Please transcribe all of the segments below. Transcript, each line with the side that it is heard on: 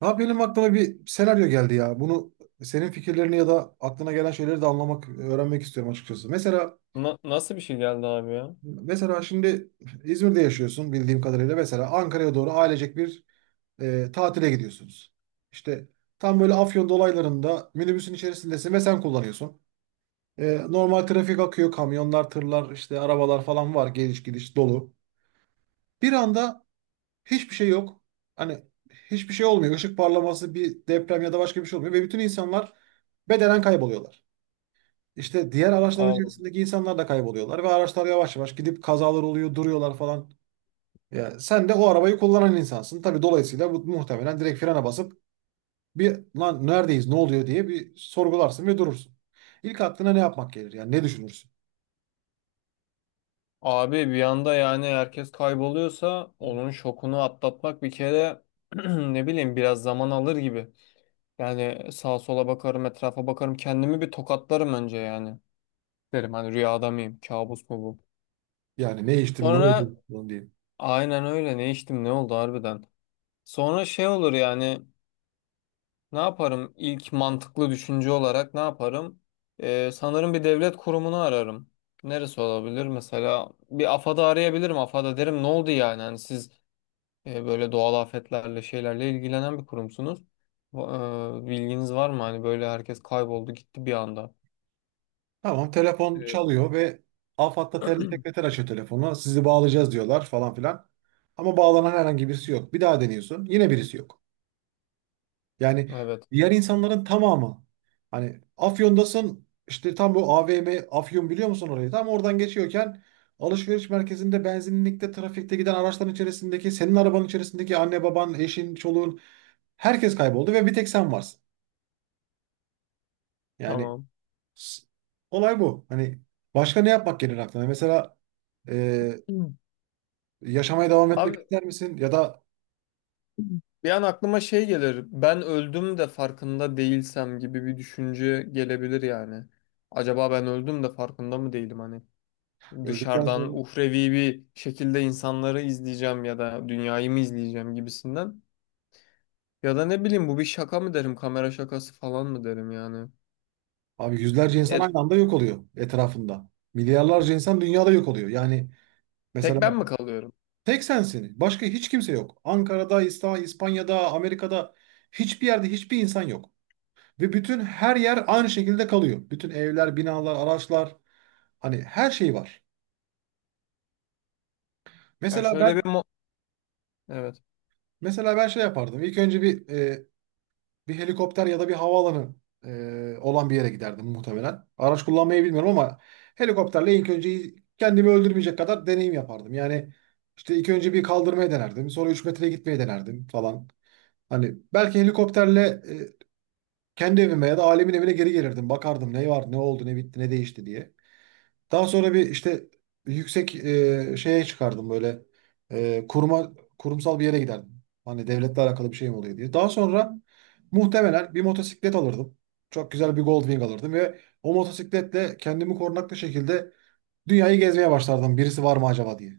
right: Ha benim aklıma bir senaryo geldi ya. Bunu senin fikirlerini ya da aklına gelen şeyleri de anlamak, öğrenmek istiyorum açıkçası. Mesela
left: Nasıl bir şey geldi abi ya?
right: mesela şimdi İzmir'de yaşıyorsun bildiğim kadarıyla. Mesela Ankara'ya doğru ailecek bir tatile gidiyorsunuz. İşte tam böyle Afyon dolaylarında minibüsün içerisindesin ve sen kullanıyorsun. Normal trafik akıyor, kamyonlar, tırlar, işte arabalar falan var, geliş gidiş dolu. Bir anda hiçbir şey yok. Hani hiçbir şey olmuyor. Işık parlaması, bir deprem ya da başka bir şey olmuyor ve bütün insanlar bedenen kayboluyorlar. İşte diğer araçların
left: Allah.
right: içerisindeki insanlar da kayboluyorlar ve araçlar yavaş yavaş gidip kazalar oluyor, duruyorlar falan. Ya sen de o arabayı kullanan insansın. Tabii dolayısıyla bu muhtemelen direkt frene basıp bir lan neredeyiz, ne oluyor diye bir sorgularsın ve durursun. İlk aklına ne yapmak gelir? Yani ne düşünürsün?
left: Abi bir anda yani herkes kayboluyorsa onun şokunu atlatmak bir kere, ne bileyim biraz zaman alır gibi. Yani sağa sola bakarım, etrafa bakarım, kendimi bir tokatlarım önce yani. Derim hani rüyada mıyım, kabus mu bu?
right: Yani ne içtim, ne oldu
left: Sonra
right: falan diye.
left: aynen öyle, ne içtim ne oldu harbiden. Sonra şey olur yani. Ne yaparım? İlk mantıklı düşünce olarak ne yaparım? Sanırım bir devlet kurumunu ararım. Neresi olabilir? Mesela bir AFAD'ı arayabilirim. AFAD'a derim ne oldu yani? Hani siz böyle doğal afetlerle şeylerle ilgilenen bir kurumsunuz. Bilginiz var mı? Hani böyle herkes kayboldu gitti bir anda.
right: Tamam, telefon
left: Ee,
right: çalıyor ve AFAD'da sekreter açıyor telefonu. Sizi bağlayacağız diyorlar falan filan. Ama bağlanan herhangi birisi yok. Bir daha deniyorsun. Yine birisi yok. Yani
left: Evet.
right: diğer insanların tamamı, hani Afyon'dasın, işte tam bu AVM, Afyon, biliyor musun orayı? Tam oradan geçiyorken alışveriş merkezinde, benzinlikte, trafikte giden araçların içerisindeki, senin arabanın içerisindeki anne baban, eşin, çoluğun, herkes kayboldu ve bir tek sen varsın. Yani
left: Tamam.
right: s- olay bu. Hani başka ne yapmak gelir aklına? Mesela e,
left: Hı.
right: yaşamaya devam etmek
left: Abi
right: ister misin? Ya da
left: bir an aklıma şey gelir. Ben öldüm de farkında değilsem gibi bir düşünce gelebilir yani. Acaba ben öldüm de farkında mı değilim hani?
right: öldükten
left: Dışarıdan
right: sonra
left: uhrevi bir şekilde insanları izleyeceğim ya da dünyayı mı izleyeceğim gibisinden. Ya da ne bileyim, bu bir şaka mı derim, kamera şakası falan mı derim yani.
right: abi yüzlerce insan
left: E,
right: aynı anda yok oluyor etrafında. Milyarlarca insan dünyada yok oluyor. Yani
left: tek
right: mesela
left: ben mi kalıyorum?
right: tek sensin. Başka hiç kimse yok. Ankara'da, İspanya'da, Amerika'da hiçbir yerde hiçbir insan yok. Ve bütün her yer aynı şekilde kalıyor. Bütün evler, binalar, araçlar, hani her şey var.
left: Ya
right: Mesela
left: şöyle
right: ben
left: bir evet.
right: mesela ben şey yapardım. İlk önce bir bir helikopter ya da bir havaalanı olan bir yere giderdim muhtemelen. Araç kullanmayı bilmiyorum ama helikopterle ilk önce kendimi öldürmeyecek kadar deneyim yapardım. Yani işte ilk önce bir kaldırmaya denerdim. Sonra 3 metreye gitmeye denerdim falan. Hani belki helikopterle e, kendi evime ya da ailemin evine geri gelirdim. Bakardım ne var, ne oldu, ne bitti, ne değişti diye. Daha sonra bir işte yüksek şeye çıkardım, böyle e, kuruma kurumsal bir yere giderdim. Hani devletle alakalı bir şey mi oluyor diye. Daha sonra muhtemelen bir motosiklet alırdım. Çok güzel bir Goldwing alırdım ve o motosikletle kendimi korunaklı şekilde dünyayı gezmeye başlardım. Birisi var mı acaba diye.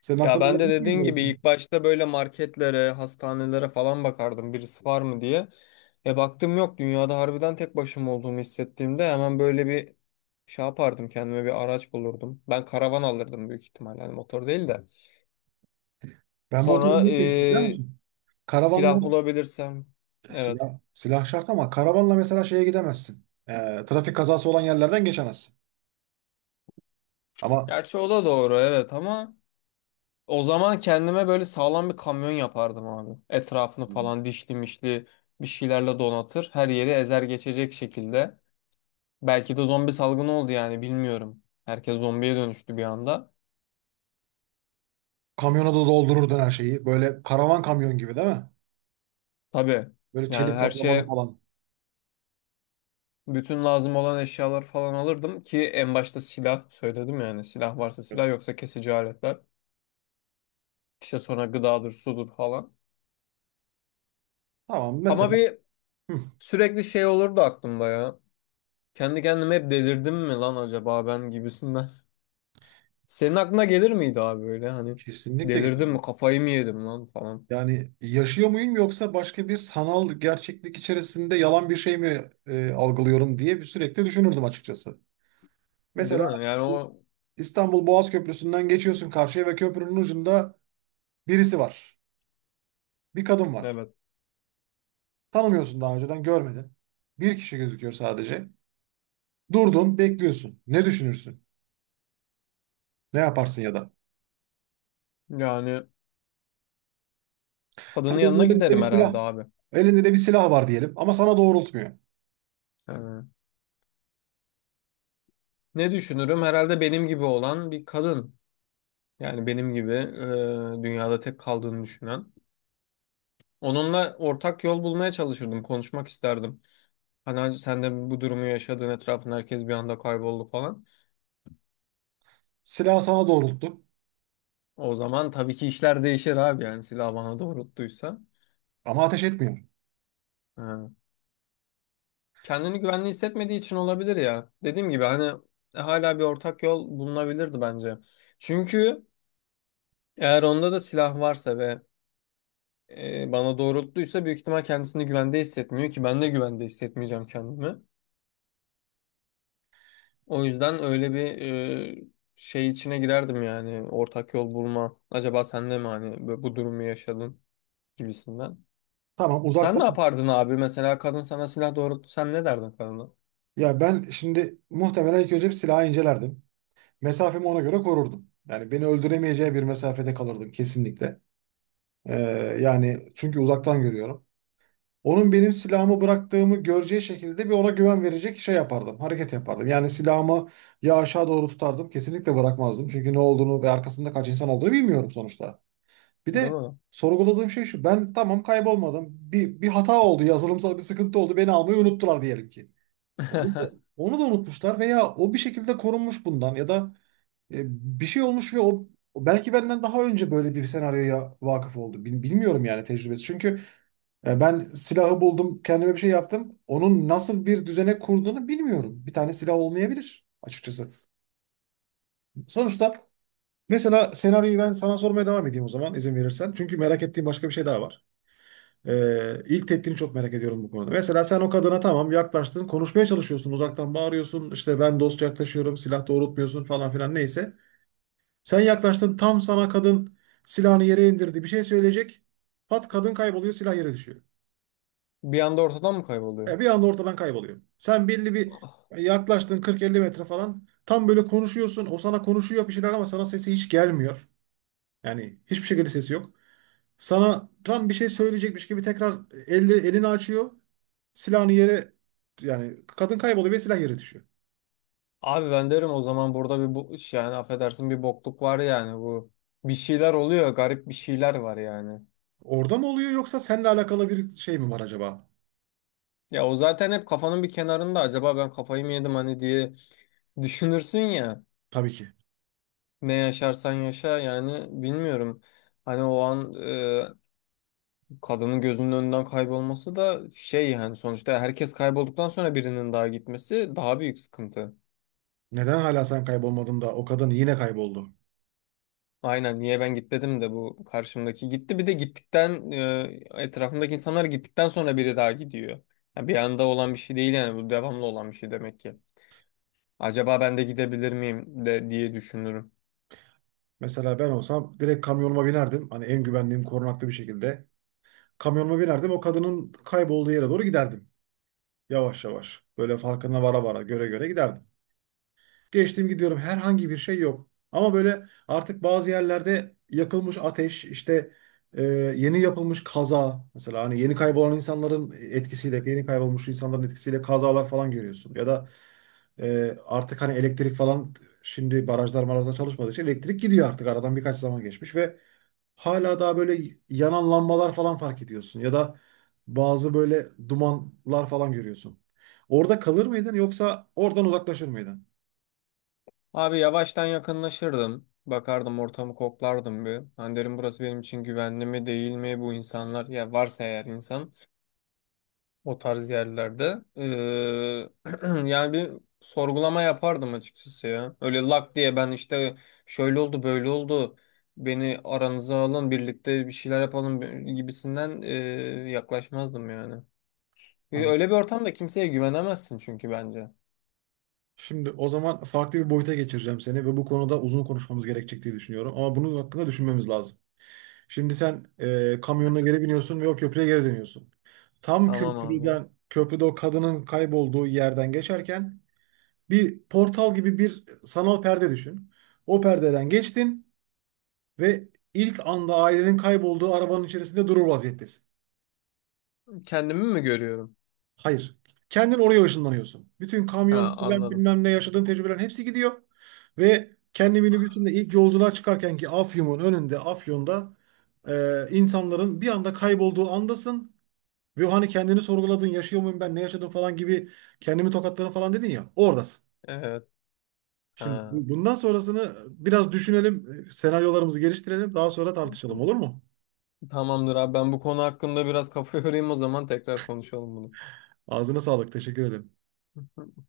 right: Senin
left: Ya
right: aklına
left: ben de
right: gelmiş miydi
left: dediğin
right: böyle bir
left: gibi
right: şey?
left: ilk başta böyle marketlere, hastanelere falan bakardım birisi var mı diye. E baktım yok, dünyada harbiden tek başıma olduğumu hissettiğimde hemen böyle bir şey yapardım, kendime bir araç bulurdum. Ben karavan alırdım büyük ihtimalle, yani motor değil de.
right: Ben motoru
left: Sonra
right: niye seçtim biliyor musun? Karavanla
left: silah bulabilirsem. Evet.
right: silah şart ama karavanla mesela şeye gidemezsin. Trafik kazası olan yerlerden geçemezsin. Ama
left: Gerçi o da doğru evet, ama o zaman kendime böyle sağlam bir kamyon yapardım abi. Etrafını falan dişli mişli bir şeylerle donatır. Her yeri ezer geçecek şekilde. Belki de zombi salgını oldu yani, bilmiyorum. Herkes zombiye dönüştü bir anda.
right: kamyona da doldururdun her şeyi. Böyle karavan kamyon gibi değil mi?
left: Tabii
right: Böyle
left: yani
right: çelik
left: her
right: kaplamalı
left: şeye,
right: falan.
left: bütün lazım olan eşyalar falan alırdım ki en başta silah söyledim, yani silah varsa
right: Evet.
left: silah, yoksa kesici aletler. İşte sonra gıdadır sudur falan.
right: Tamam
left: Ama
right: mesela.
left: bir
right: Hı,
left: sürekli şey olurdu aklımda ya. Kendi kendime hep delirdim mi lan acaba ben gibisinden. Senin aklına gelir miydi abi böyle hani
right: kesinlikle
left: delirdim
right: gelirim.
left: mi, kafayı mı yedim lan falan.
right: Yani yaşıyor muyum yoksa başka bir sanal gerçeklik içerisinde yalan bir şey mi algılıyorum diye bir sürekli düşünürdüm açıkçası.
left: Değil
right: Mesela
left: mi? Yani o
right: İstanbul Boğaz Köprüsü'nden geçiyorsun karşıya ve köprünün ucunda birisi var. Bir kadın var.
left: evet.
right: Tanımıyorsun, daha önceden görmedin. Bir kişi gözüküyor sadece. Durdun, bekliyorsun. Ne düşünürsün? Ne yaparsın ya da?
left: Yani kadının
right: Tabii
left: yanına
right: elinde de bir
left: giderim
right: silah.
left: herhalde abi.
right: Elinde de bir silah var diyelim ama sana doğrultmuyor.
left: Yani ne düşünürüm? Herhalde benim gibi olan bir kadın. Yani benim gibi, dünyada tek kaldığını düşünen. Onunla ortak yol bulmaya çalışırdım. Konuşmak isterdim. Hani "Hacı, sen de bu durumu yaşadığın, etrafında herkes bir anda kayboldu falan."
right: Silah sana doğrulttu
left: O zaman tabii ki işler değişir abi, yani silah bana doğrulttuysa.
right: ama ateş etmiyor.
left: Ha. Kendini güvenli hissetmediği için olabilir ya. Dediğim gibi hani, hala bir ortak yol bulunabilirdi bence. Çünkü eğer onda da silah varsa ve bana doğrulttuysa, büyük ihtimal kendisini güvende hissetmiyor ki, ben de güvende hissetmeyeceğim kendimi. O yüzden öyle bir e, şey içine girerdim, yani ortak yol bulma. Acaba sen de mi hani bu durumu yaşadın gibisinden.
right: Tamam,
left: Sen ne
right: uzaktan.
left: yapardın abi? Mesela kadın sana silah doğrulttu. Sen ne derdin kadına?
right: Ya ben şimdi muhtemelen ilk önce bir silahı incelerdim. Mesafemi ona göre korurdum. Yani beni öldüremeyeceği bir mesafede kalırdım kesinlikle. Ee, Yani çünkü uzaktan görüyorum. Onun benim silahımı bıraktığımı göreceği şekilde bir ona güven verecek şey yapardım. Hareket yapardım. Yani silahımı ya aşağı doğru tutardım. Kesinlikle bırakmazdım. Çünkü ne olduğunu ve arkasında kaç insan olduğunu bilmiyorum sonuçta. Bir
left: Değil
right: de
left: mi?
right: sorguladığım şey şu. Ben tamam kaybolmadım. Bir hata oldu. Yazılımsal bir sıkıntı oldu. Beni almayı unuttular diyelim ki. Onu da, onu da unutmuşlar veya o bir şekilde korunmuş bundan ya da e, bir şey olmuş ve o belki benden daha önce böyle bir senaryoya vakıf oldu. Bilmiyorum yani tecrübesi. Çünkü ben silahı buldum, kendime bir şey yaptım. Onun nasıl bir düzene kurduğunu bilmiyorum. Bir tane silah olmayabilir açıkçası. Sonuçta mesela senaryoyu ben sana sormaya devam edeyim o zaman, izin verirsen. Çünkü merak ettiğim başka bir şey daha var. İlk tepkini çok merak ediyorum bu konuda. Mesela sen o kadına tamam yaklaştın, konuşmaya çalışıyorsun, uzaktan bağırıyorsun, işte ben dostça yaklaşıyorum, silah doğrultmuyorsun falan filan neyse. Sen yaklaştın, tam sana kadın silahını yere indirdi, bir şey söyleyecek. Pat, kadın kayboluyor, silah yere düşüyor.
left: Bir anda ortadan mı kayboluyor?
right: Ya bir anda ortadan kayboluyor. Sen belli bir
left: Ah.
right: yaklaştın, 40-50 metre falan. Tam böyle konuşuyorsun, o sana konuşuyor bir şeyler ama sana sesi hiç gelmiyor. Yani hiçbir şekilde sesi yok. Sana tam bir şey söyleyecekmiş gibi tekrar elini açıyor. Silahını yere, yani kadın kayboluyor ve silah yere düşüyor.
left: Abi ben derim o zaman, burada bir, bu iş yani affedersin bir bokluk var yani bu. Bir şeyler oluyor. Garip bir şeyler var yani.
right: Orada mı oluyor yoksa seninle alakalı bir şey mi var acaba?
left: Ya o zaten hep kafanın bir kenarında, acaba ben kafayı mı yedim hani diye düşünürsün ya.
right: Tabii ki.
left: Ne yaşarsan yaşa yani, bilmiyorum. Hani o an kadının gözünün önünden kaybolması da şey yani, sonuçta herkes kaybolduktan sonra birinin daha gitmesi daha büyük sıkıntı.
right: Neden hala sen kaybolmadın da o kadın yine kayboldu?
left: Aynen, niye ben gitmedim de bu karşımdaki gitti, bir de gittikten etrafımdaki insanlar gittikten sonra biri daha gidiyor. Yani bir anda olan bir şey değil yani, bu devamlı olan bir şey demek ki. Acaba ben de gidebilir miyim de diye düşünürüm.
right: Mesela ben olsam direkt kamyonuma binerdim. Hani en güvenliğim korunaklı bir şekilde. Kamyonuma binerdim, o kadının kaybolduğu yere doğru giderdim. Yavaş yavaş böyle farkına vara vara, göre göre giderdim. Geçtim, gidiyorum. Herhangi bir şey yok. Ama böyle artık bazı yerlerde yakılmış ateş, işte e, yeni yapılmış kaza. Mesela hani yeni kaybolan insanların etkisiyle, yeni kaybolmuş insanların etkisiyle kazalar falan görüyorsun. Ya da artık hani elektrik falan, şimdi barajlar marajlar çalışmadığı için elektrik gidiyor artık. Aradan birkaç zaman geçmiş ve hala daha böyle yanan lambalar falan fark ediyorsun. Ya da bazı böyle dumanlar falan görüyorsun. Orada kalır mıydın yoksa oradan uzaklaşır mıydın?
left: Abi yavaştan yakınlaşırdım. Bakardım, ortamı koklardım bir. Hani derim burası benim için güvenli mi değil mi, bu insanlar ya varsa eğer insan o tarz yerlerde. Yani bir sorgulama yapardım açıkçası ya. Öyle lak diye ben işte şöyle oldu böyle oldu, beni aranıza alın birlikte bir şeyler yapalım gibisinden yaklaşmazdım yani. Öyle bir ortamda kimseye güvenemezsin çünkü, bence.
right: Şimdi o zaman farklı bir boyuta geçireceğim seni ve bu konuda uzun konuşmamız gerekecek diye düşünüyorum. Ama bunun hakkında düşünmemiz lazım. Şimdi sen kamyonuna geri biniyorsun ve o köprüye geri dönüyorsun. Tam
left: Tamam abi.
right: köprüde o kadının kaybolduğu yerden geçerken bir portal gibi bir sanal perde düşün. O perdeden geçtin ve ilk anda ailenin kaybolduğu arabanın içerisinde durur vaziyettesin.
left: Kendimi mi görüyorum?
right: Hayır. Kendin oraya ışınlanıyorsun. Bütün kamyon,
left: Ha,
right: silah,
left: anladım.
right: bilmem ne, yaşadığın tecrübelerin hepsi gidiyor. Ve kendi minibüsünde ilk yolculuğa çıkarken ki Afyon'un önünde, Afyon'da insanların bir anda kaybolduğu andasın. Ve hani kendini sorguladın, yaşıyor muyum ben, ne yaşadım falan gibi, kendimi tokatladım falan dedin ya, oradasın.
left: Evet.
right: Şimdi
left: Ha.
right: bundan sonrasını biraz düşünelim, senaryolarımızı geliştirelim, daha sonra tartışalım, olur mu?
left: Tamamdır abi, ben bu konu hakkında biraz kafa yorayım, o zaman tekrar konuşalım bunu.
right: Ağzına sağlık, teşekkür ederim.